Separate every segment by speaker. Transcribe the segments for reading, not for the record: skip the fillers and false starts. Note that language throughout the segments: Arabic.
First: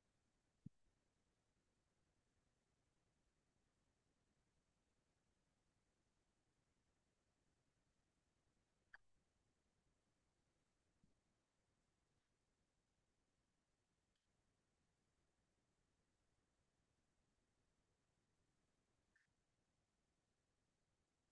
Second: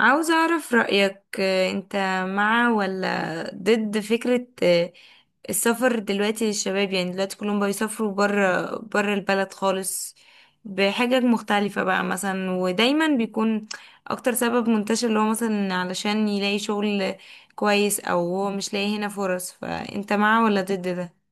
Speaker 1: عاوزة أعرف رأيك أنت مع ولا ضد فكرة السفر دلوقتي للشباب، يعني دلوقتي كلهم بيسافروا برا برا البلد خالص بحاجة مختلفة بقى مثلا، ودايما بيكون أكتر سبب منتشر اللي هو مثلا علشان يلاقي شغل كويس، أو هو مش لاقي هنا فرص، فأنت مع ولا ضد ده؟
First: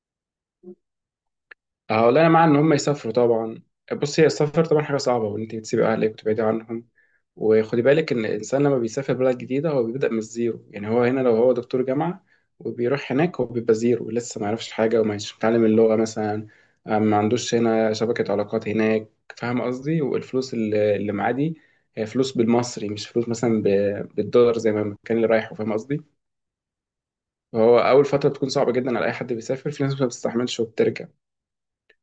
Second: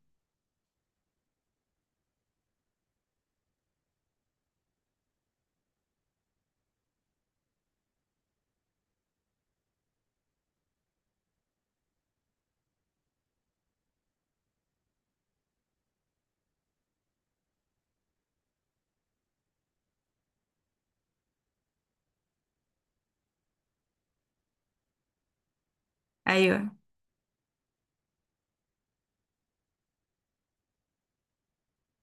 Speaker 2: اه، والله انا مع ان هم يسافروا طبعا. بص، هي السفر طبعا حاجه صعبه، وان انت بتسيبي اهلك وتبعدي عنهم. وخدي بالك ان الانسان لما بيسافر بلد جديده هو بيبدا من الزيرو. يعني هو هنا لو هو دكتور جامعه وبيروح هناك هو بيبقى زيرو، لسه ما يعرفش حاجه وما يش- متعلم اللغه مثلا. ما عندوش هنا شبكه علاقات هناك، فاهم قصدي؟ والفلوس اللي معاه دي هي فلوس بالمصري، مش فلوس مثلا بالدولار زي ما كان اللي رايحه، فاهم قصدي؟
Speaker 1: أيوه،
Speaker 2: فهو اول فتره بتكون صعبه جدا على اي حد بيسافر، في ناس ما بتستحملش وبترجع.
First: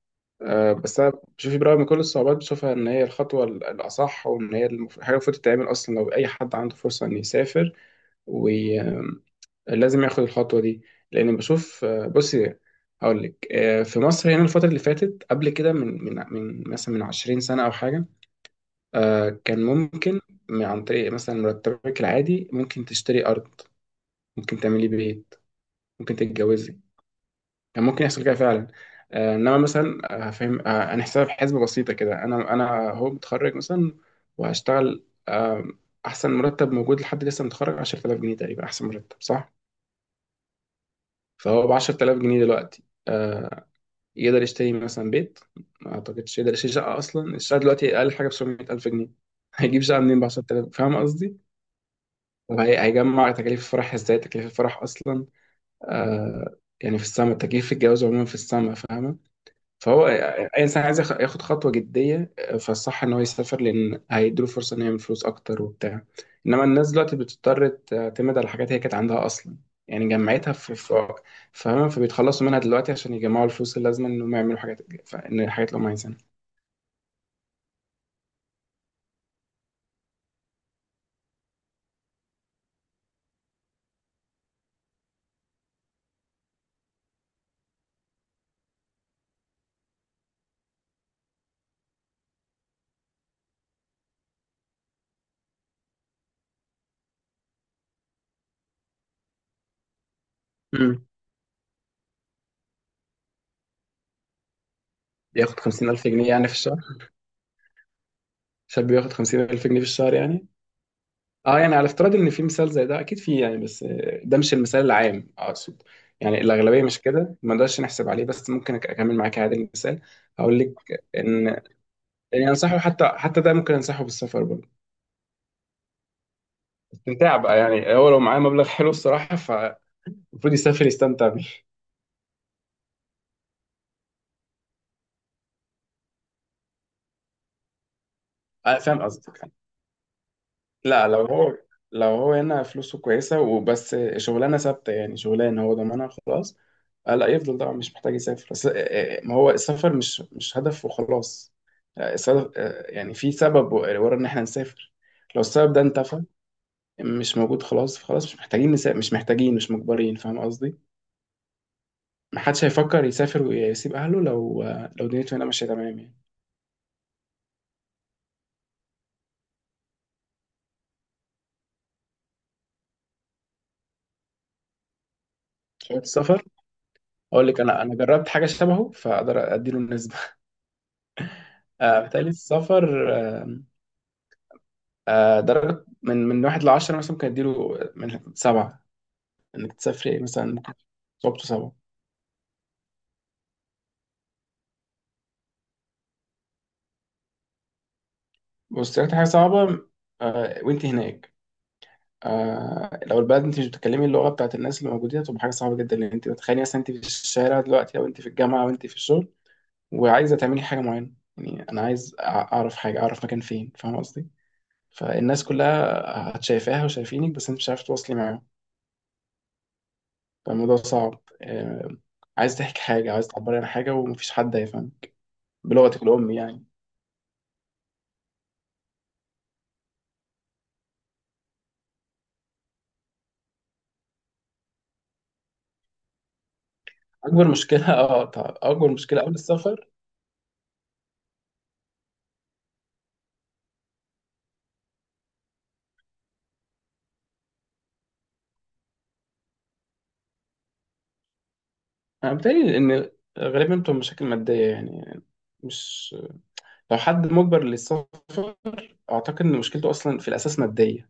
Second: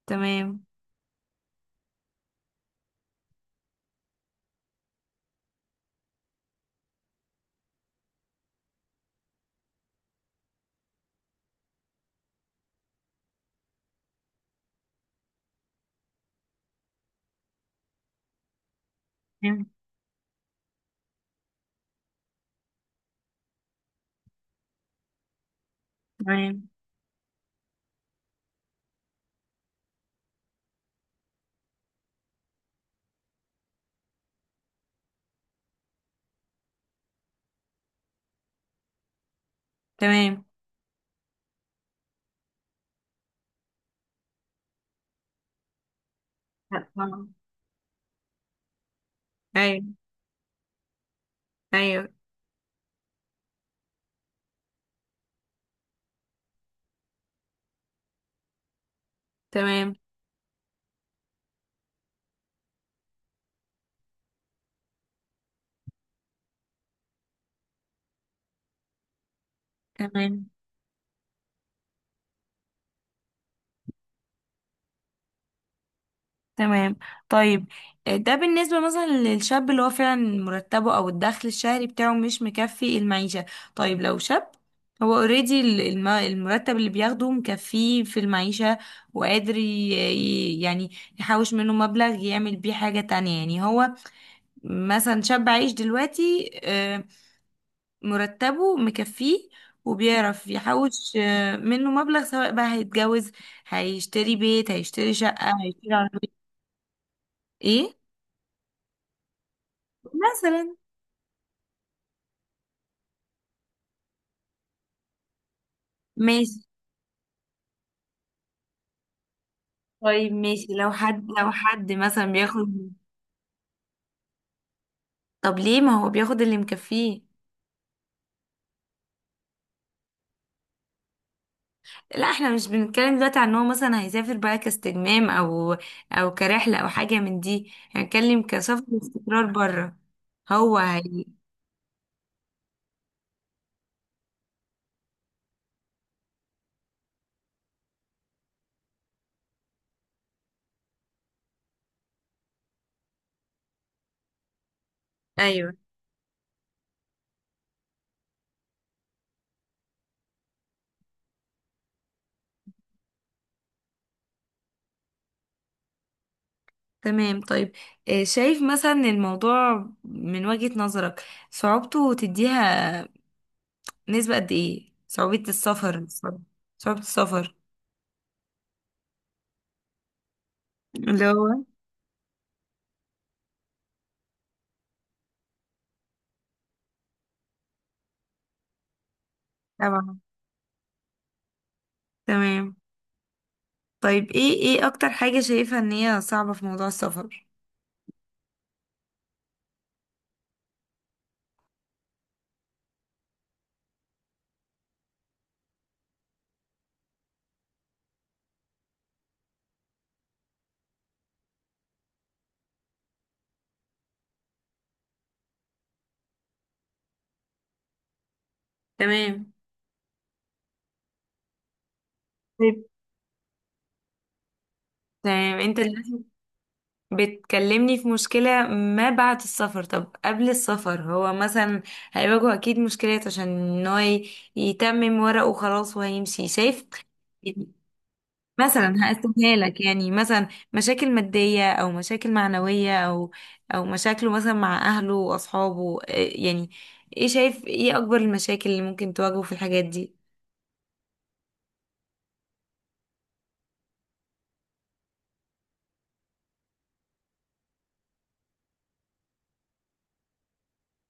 Speaker 1: تمام،
Speaker 2: بس انا بشوف برغم من كل الصعوبات بشوفها ان هي الخطوه الاصح، وان هي حاجه المفروض تتعمل اصلا لو اي حد عنده فرصه انه يسافر، ولازم ياخد الخطوه دي. لان بشوف بصي، هقول لك، في مصر هنا الفتره اللي فاتت قبل كده من مثلا من 20 سنه او حاجه، كان ممكن عن طريق مثلا مرتبك العادي ممكن تشتري ارض، ممكن تعملي بيت، ممكن
Speaker 1: تمام،
Speaker 2: تتجوزي. كان ممكن يحصل كده فعلا. انما مثلا، آه، فاهم آه، انا حساب حسبه بسيطه كده. انا هو متخرج مثلا وهشتغل، احسن مرتب موجود لحد لسه متخرج 10000 جنيه تقريبا، احسن مرتب، صح؟
Speaker 1: تمام،
Speaker 2: فهو ب 10000 جنيه دلوقتي يقدر يشتري مثلا بيت؟ ما اعتقدش يقدر يشتري شقه
Speaker 1: تمام.
Speaker 2: اصلا. الشقه دلوقتي اقل حاجه ب 700000 جنيه. هيجيب
Speaker 1: أيوه،
Speaker 2: شقه منين ب 10000؟ فاهم قصدي؟
Speaker 1: أيوه،
Speaker 2: وهيجمع تكاليف الفرح ازاي؟ تكاليف الفرح اصلا يعني في السما، تكاليف الجواز عموما في السما، فاهمه.
Speaker 1: تمام،
Speaker 2: فهو اي انسان عايز ياخد خطوه جديه، فالصح ان هو يسافر، لان هيديله فرصه انه يعمل فلوس اكتر وبتاع. انما الناس دلوقتي بتضطر تعتمد على حاجات هي كانت عندها اصلا، يعني
Speaker 1: تمام،
Speaker 2: جمعتها في في فاهمة؟ فبيتخلصوا منها دلوقتي عشان يجمعوا الفلوس اللازمه انهم يعملوا حاجات، ان الحاجات اللي هم عايزينها.
Speaker 1: تمام، طيب. ده بالنسبة مثلا للشاب اللي هو فعلا مرتبه أو الدخل الشهري بتاعه مش مكفي المعيشة. طيب لو شاب، هو اوريدي المرتب اللي بياخده مكفيه في المعيشة وقادر يعني يحوش منه مبلغ يعمل بيه حاجة تانية، يعني هو مثلا شاب عايش دلوقتي، مرتبه مكفيه وبيعرف
Speaker 2: امم
Speaker 1: يحوش منه مبلغ، سواء بقى هيتجوز، هيشتري بيت، هيشتري شقة،
Speaker 2: ياخد
Speaker 1: هيشتري
Speaker 2: 50000 جنيه
Speaker 1: عربية.
Speaker 2: يعني في الشهر؟
Speaker 1: ايه
Speaker 2: شاب ياخد 50000 جنيه في الشهر يعني؟
Speaker 1: مثلا،
Speaker 2: اه، يعني على افتراض ان في مثال زي ده، اكيد في يعني، بس ده مش المثال العام. اقصد يعني
Speaker 1: ماشي.
Speaker 2: الاغلبيه مش كده، ما نقدرش نحسب عليه، بس ممكن اكمل معاك عادي المثال.
Speaker 1: طيب
Speaker 2: هقول
Speaker 1: ماشي،
Speaker 2: لك
Speaker 1: لو حد
Speaker 2: ان،
Speaker 1: لو حد مثلا
Speaker 2: يعني، انصحه.
Speaker 1: بياخد.
Speaker 2: حتى ده ممكن انصحه بالسفر برضه،
Speaker 1: طب ليه، ما هو بياخد اللي مكفيه.
Speaker 2: استمتاع بقى. يعني هو لو معاه مبلغ حلو الصراحه فالمفروض يسافر يستمتع بيه.
Speaker 1: لا، احنا مش بنتكلم دلوقتي عن ان هو مثلا هيسافر بقى كاستجمام، او كرحلة، او حاجة من دي، هنتكلم كسفر
Speaker 2: فاهم
Speaker 1: واستقرار
Speaker 2: قصدك.
Speaker 1: بره. هو
Speaker 2: لا،
Speaker 1: هي.
Speaker 2: لو هو هنا فلوسه كويسة وبس، شغلانة ثابتة، يعني شغلانة هو ضامنها خلاص، لا يفضل طبعا، مش محتاج يسافر. بس ما هو السفر مش هدف وخلاص. السبب يعني في سبب ورا ان احنا نسافر، لو
Speaker 1: ايوه،
Speaker 2: السبب ده انتفى، مش موجود، خلاص خلاص مش محتاجين نسافر، مش محتاجين، مش مجبرين، فاهم قصدي؟ محدش هيفكر يسافر ويسيب اهله لو لو دنيته هنا ماشية تمام يعني.
Speaker 1: تمام، طيب، شايف مثلا الموضوع من وجهة نظرك، صعوبته تديها نسبة قد ايه؟ صعوبة
Speaker 2: شوية
Speaker 1: السفر.
Speaker 2: السفر؟
Speaker 1: صعوبة
Speaker 2: اقول
Speaker 1: السفر
Speaker 2: لك، انا جربت حاجة شبهه، فاقدر اديله النسبة.
Speaker 1: اللي هو،
Speaker 2: بالتالي السفر، درجة من واحد لعشرة مثلا، ممكن أديله من سبعة. إنك تسافري
Speaker 1: طبعا،
Speaker 2: مثلا، ممكن، صعوبته صعبة.
Speaker 1: تمام، طيب، ايه اكتر حاجة شايفة ان هي صعبة في موضوع السفر؟
Speaker 2: بص، أكتر حاجة صعبة وأنت هناك، لو البلد أنت مش بتتكلمي اللغة بتاعت الناس اللي موجودين هتبقى حاجة صعبة جدا، لأن أنت بتخيلي مثلا أنت في الشارع دلوقتي، أو أنت في الجامعة، أو أنت في الشغل، وعايزة تعملي حاجة معينة، يعني أنا عايز أعرف حاجة، أعرف مكان فين، فاهم قصدي؟ فالناس كلها هتشايفاها وشايفينك، بس أنت مش عارف تواصلي معاهم،
Speaker 1: تمام،
Speaker 2: فالموضوع صعب. عايز تحكي
Speaker 1: طيب،
Speaker 2: حاجة، عايز تعبري عن حاجة، ومفيش حد هيفهم
Speaker 1: تمام. انت
Speaker 2: بلغتك
Speaker 1: دلوقتي
Speaker 2: الأم يعني.
Speaker 1: بتكلمني في مشكلة ما بعد السفر، طب قبل السفر هو مثلا هيواجهه اكيد مشكلات، عشان ان هو يتمم ورقه وخلاص وهيمشي، شايف؟
Speaker 2: أكبر
Speaker 1: يعني
Speaker 2: مشكلة. اه، طبعا أكبر
Speaker 1: مثلا
Speaker 2: مشكلة قبل
Speaker 1: هقسمها لك
Speaker 2: السفر،
Speaker 1: يعني، مثلا مشاكل مادية او مشاكل معنوية، او مشاكله مثلا مع اهله واصحابه، يعني ايه، شايف ايه اكبر المشاكل اللي ممكن تواجهه في الحاجات دي؟
Speaker 2: أنا بتهيألي إن غالبا بتبقى مشاكل مادية يعني. مش، لو حد مجبر للسفر أعتقد إن مشكلته أصلا في الأساس مادية،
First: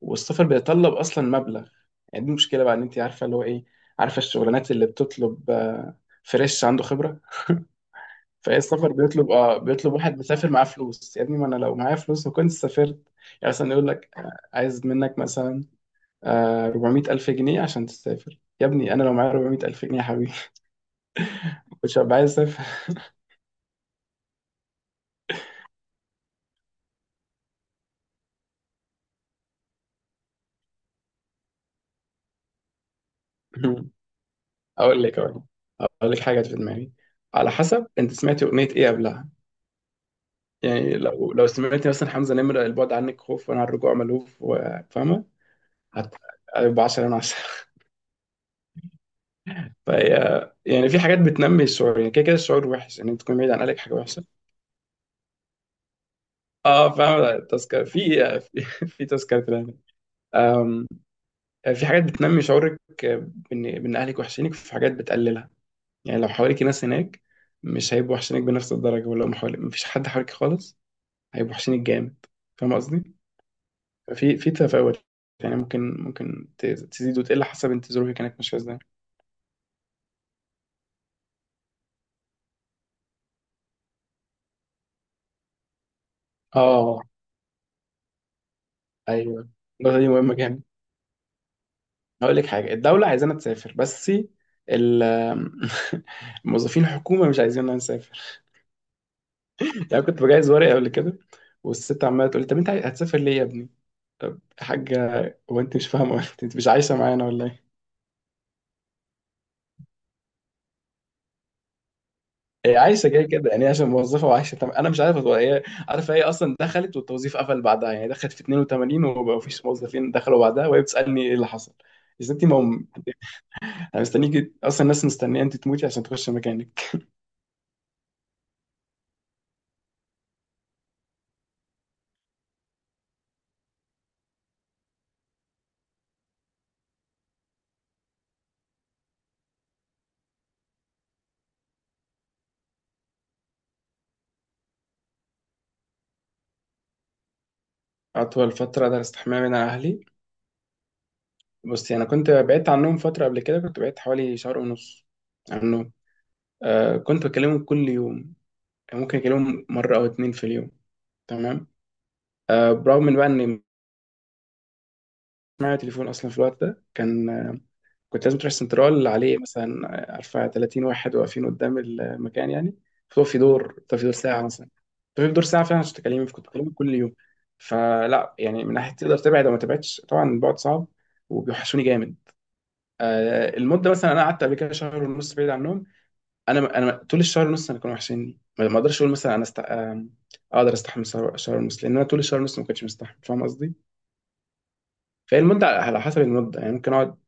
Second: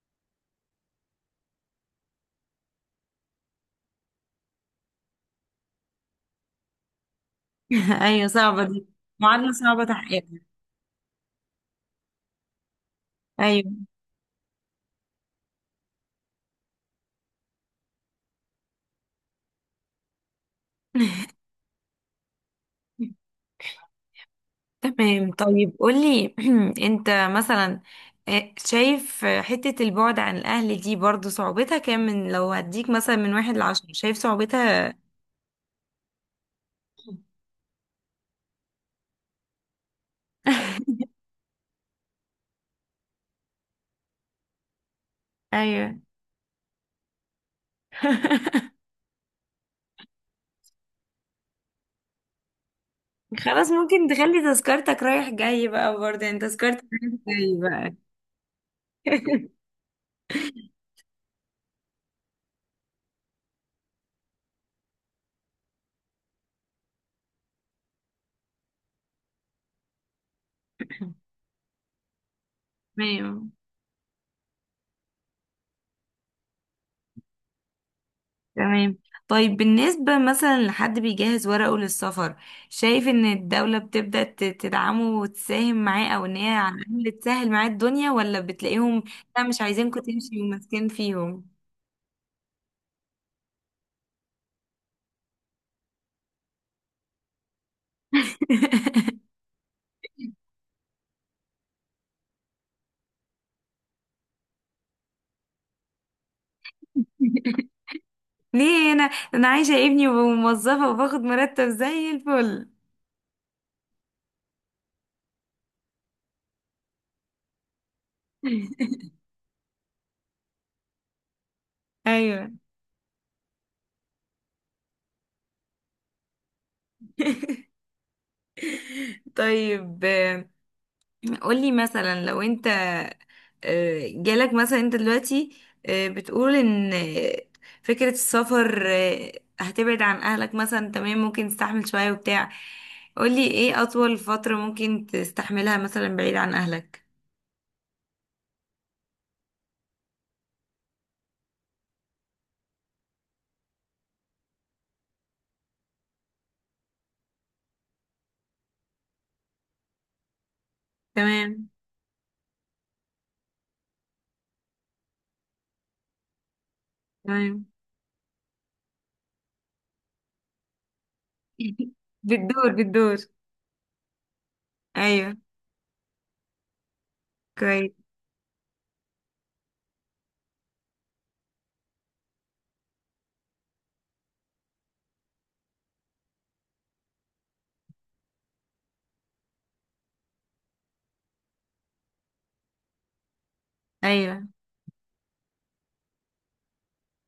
Speaker 2: والسفر بيتطلب أصلا مبلغ. يعني دي المشكلة بقى، إن أنت عارفة اللي هو إيه، عارفة الشغلانات اللي بتطلب فريش عنده خبرة.
Speaker 1: ايوه،
Speaker 2: فهي
Speaker 1: صعبة دي،
Speaker 2: السفر بيطلب،
Speaker 1: معادلة
Speaker 2: اه
Speaker 1: صعبة
Speaker 2: بيطلب واحد
Speaker 1: تحقيقها،
Speaker 2: مسافر معاه فلوس. يا ابني، ما انا لو معايا فلوس ما كنت سافرت. يعني مثلا
Speaker 1: ايوه،
Speaker 2: يقول لك عايز منك مثلا 400 ألف جنيه عشان تسافر. يا ابني، أنا لو معايا 400 ألف جنيه يا حبيبي، مش هبقى عايز أسافر.
Speaker 1: تمام. طيب قولي، انت مثلا، شايف حتة البعد عن الأهل دي برضو صعوبتها كام؟ من، لو هديك مثلا من 1 لـ 10، شايف صعوبتها؟
Speaker 2: أقول لك أقول لك حاجة جت في دماغي. على حسب أنت سمعتي أغنية إيه قبلها. يعني لو سمعتي مثلا حمزة نمرة، البعد عنك خوف وأنا على الرجوع ملهوف، فاهمة؟
Speaker 1: ايوه.
Speaker 2: هت- هيبقى 10 من 10. فهي يعني في حاجات بتنمي الشعور، يعني كده كده الشعور وحش، إن أنت تكون بعيد عن
Speaker 1: خلاص،
Speaker 2: أهلك حاجة
Speaker 1: ممكن
Speaker 2: وحشة.
Speaker 1: تخلي تذكرتك رايح جاي بقى، برضه يعني تذكرتك
Speaker 2: أه،
Speaker 1: رايح
Speaker 2: فاهمة،
Speaker 1: جاي
Speaker 2: تذكر
Speaker 1: بقى.
Speaker 2: في، في في تذكرة. في حاجات بتنمي شعورك بان اهلك وحشينك، في حاجات بتقللها. يعني لو حواليك ناس هناك، مش هيبقوا وحشينك بنفس الدرجه، ولو مفيش حد حواليك خالص هيبقوا وحشينك جامد، فاهم قصدي؟
Speaker 1: تمام،
Speaker 2: في تفاوت، يعني ممكن تزيد وتقل حسب انت ظروفك كانت ماشيه ازاي.
Speaker 1: تمام. طيب بالنسبة مثلا لحد بيجهز ورقه للسفر، شايف ان الدولة بتبدأ تدعمه وتساهم معاه؟ او ان هي على
Speaker 2: اه،
Speaker 1: الأقل تسهل معاه الدنيا، ولا بتلاقيهم: لا
Speaker 2: ايوه،
Speaker 1: مش عايزينكم
Speaker 2: النقطه دي مهمه
Speaker 1: تمشي
Speaker 2: جامد.
Speaker 1: وماسكين فيهم؟
Speaker 2: هقول لك حاجه، الدوله عايزانا تسافر، بس ال موظفين الحكومه مش عايزيننا نسافر. يعني كنت بجهز ورقه قبل كده، والست عماله تقول لي: طب انت هتسافر ليه يا ابني؟ حاجة! وانت مش فاهمة، انت مش عايشة معانا ولا ايه؟
Speaker 1: ليه؟ انا عايشة ابني وموظفة وباخد مرتب زي الفل.
Speaker 2: هي عايشة كده كده، يعني هي عشان موظفة وعايشة انا مش عارف. هو هي عارفة، هي اصلا دخلت والتوظيف قفل بعدها. يعني دخلت في 82، وما فيش موظفين دخلوا بعدها، وهي بتسألني ايه اللي حصل؟ إذا انت
Speaker 1: ايوه.
Speaker 2: انا مستنيك اصلا، الناس مستنية انت تموتي عشان تخش مكانك.
Speaker 1: طيب قولي مثلا، لو انت جالك مثلا، انت دلوقتي بتقول ان فكرة السفر، هتبعد عن اهلك مثلا، تمام، ممكن تستحمل شوية وبتاع، قولي ايه اطول فترة ممكن تستحملها مثلا بعيد عن اهلك؟
Speaker 2: اطول فترة درست حماية من اهلي. بصي، انا كنت بعدت عنهم فترة قبل كده، كنت بعدت حوالي شهر ونص عنهم. آه، كنت بكلمهم كل يوم، يعني ممكن اكلمهم مرة او اتنين في اليوم، تمام؟
Speaker 1: تمام،
Speaker 2: برغم من بقى ان معايا تليفون، اصلا في الوقت ده كان
Speaker 1: تمام.
Speaker 2: كنت لازم تروح سنترال عليه مثلا، عارفه 30 واحد واقفين قدام المكان
Speaker 1: بالدور
Speaker 2: يعني.
Speaker 1: بالدور،
Speaker 2: فهو في دور، طب في دور ساعه مثلا، طب في
Speaker 1: ايوه
Speaker 2: دور ساعه فعلا عشان تكلمني، كنت بكلمك كل يوم.
Speaker 1: كويس،
Speaker 2: فلا يعني، من ناحيه تقدر تبعد او ما تبعدش، طبعا البعد صعب وبيوحشوني جامد. المده مثلا انا قعدت قبل كده شهر ونص بعيد عنهم. انا طول الشهر ونص انا كانوا وحشيني، ما اقدرش اقول مثلا انا است... آه، اقدر استحمل شهر، شهر ونص، لان انا طول الشهر ونص ما كنتش مستحمل، فاهم قصدي؟
Speaker 1: ايوه
Speaker 2: فهي المده على حسب المده، يعني ممكن اقعد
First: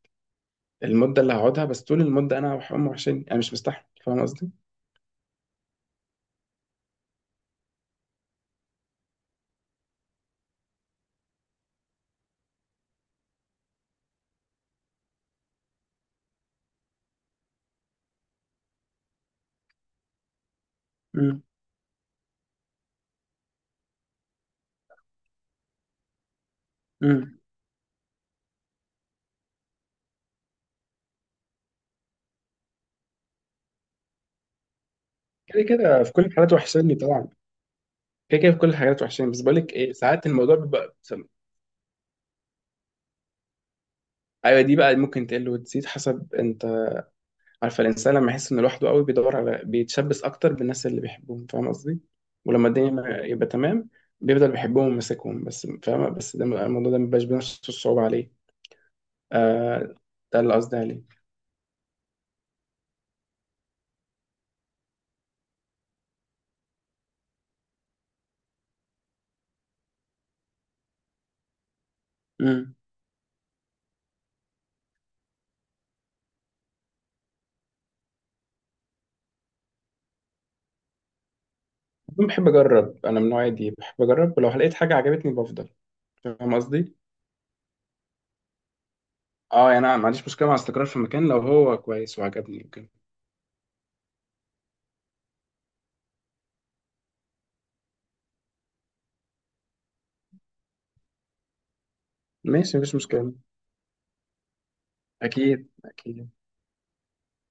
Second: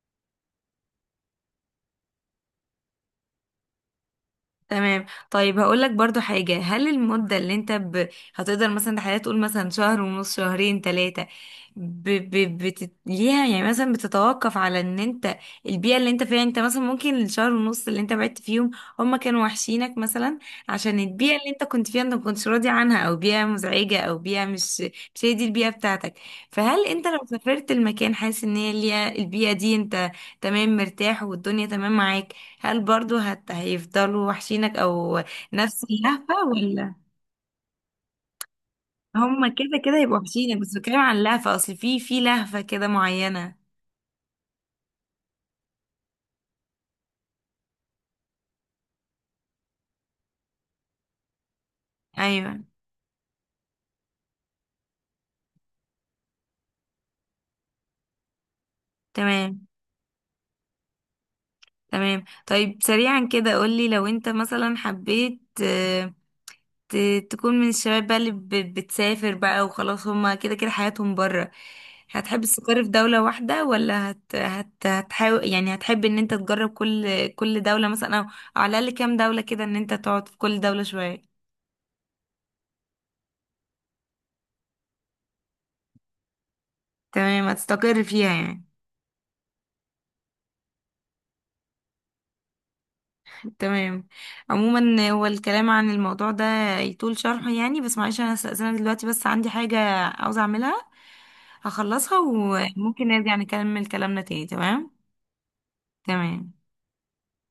Speaker 2: المده اللي هقعدها، بس طول المده انا امي وحشاني، انا مش مستحمل، فاهم قصدي؟
Speaker 1: تمام. طيب هقول لك برضو حاجة، هل المدة اللي انت هتقدر مثلا تحدد تقول مثلا شهر ونص، شهرين، ثلاثة؟ ليها يعني مثلا بتتوقف على ان انت البيئة اللي انت فيها، انت مثلا ممكن الشهر ونص اللي انت بعدت فيهم هما كانوا وحشينك مثلا عشان البيئة
Speaker 2: امم.
Speaker 1: اللي انت كنت فيها انت ما كنتش راضي عنها، او بيئة مزعجة، او بيئة مش هي دي البيئة بتاعتك، فهل انت لو
Speaker 2: امم.
Speaker 1: سافرت المكان حاسس ان هي البيئة دي انت تمام مرتاح والدنيا تمام معاك، هل برضو هيفضلوا وحشينك او
Speaker 2: كده
Speaker 1: نفس
Speaker 2: كده في كل
Speaker 1: اللهفة؟
Speaker 2: الحالات
Speaker 1: ولا
Speaker 2: وحشاني طبعا. كده كده في كل الحالات وحشاني، بس
Speaker 1: هما
Speaker 2: بقول لك
Speaker 1: كده
Speaker 2: ايه
Speaker 1: كده يبقوا
Speaker 2: ساعات الموضوع
Speaker 1: وحشينك، بس بتكلم
Speaker 2: بيبقى
Speaker 1: عن اللهفة، اصل في في لهفة كده معينة.
Speaker 2: ايوه، دي بقى ممكن تقل وتزيد حسب انت. عارفه الانسان لما يحس انه لوحده قوي، بيدور على، بيتشبث اكتر بالناس اللي بيحبهم، فاهم قصدي؟
Speaker 1: ايوه،
Speaker 2: ولما الدنيا ما يبقى تمام، بيفضل بيحبهم وماسكهم بس، فاهمه؟ بس ده الموضوع ده ما بيبقاش بنفس الصعوبه عليه.
Speaker 1: تمام،
Speaker 2: آه، ده اللي قصدي عليه.
Speaker 1: تمام. طيب سريعا كده قولي، لو انت مثلا حبيت ت... تكون من الشباب بقى اللي بتسافر بقى وخلاص، هما كده كده حياتهم بره، هتحب
Speaker 2: امم.
Speaker 1: تستقر في دولة واحدة؟ ولا هتحاول، يعني هتحب ان انت تجرب كل دولة مثلا، او على الاقل كام دولة كده، ان انت تقعد في كل دولة شوية؟
Speaker 2: بحب اجرب، انا من النوع دي، بحب اجرب، ولو لقيت حاجه عجبتني بفضل، فاهم قصدي؟
Speaker 1: تمام، هتستقر فيها يعني.
Speaker 2: اه، يعني انا ما عنديش مشكله مع استقرار في مكان لو هو كويس وعجبني وكده.
Speaker 1: تمام. عموما هو الكلام عن الموضوع ده يطول شرحه يعني، بس معلش انا استأذنك دلوقتي، بس عندي حاجة عاوزة اعملها، هخلصها
Speaker 2: ماشي، مفيش
Speaker 1: وممكن
Speaker 2: مشكله،
Speaker 1: نرجع نكمل كلامنا تاني، تمام.
Speaker 2: اكيد اكيد.
Speaker 1: تمام.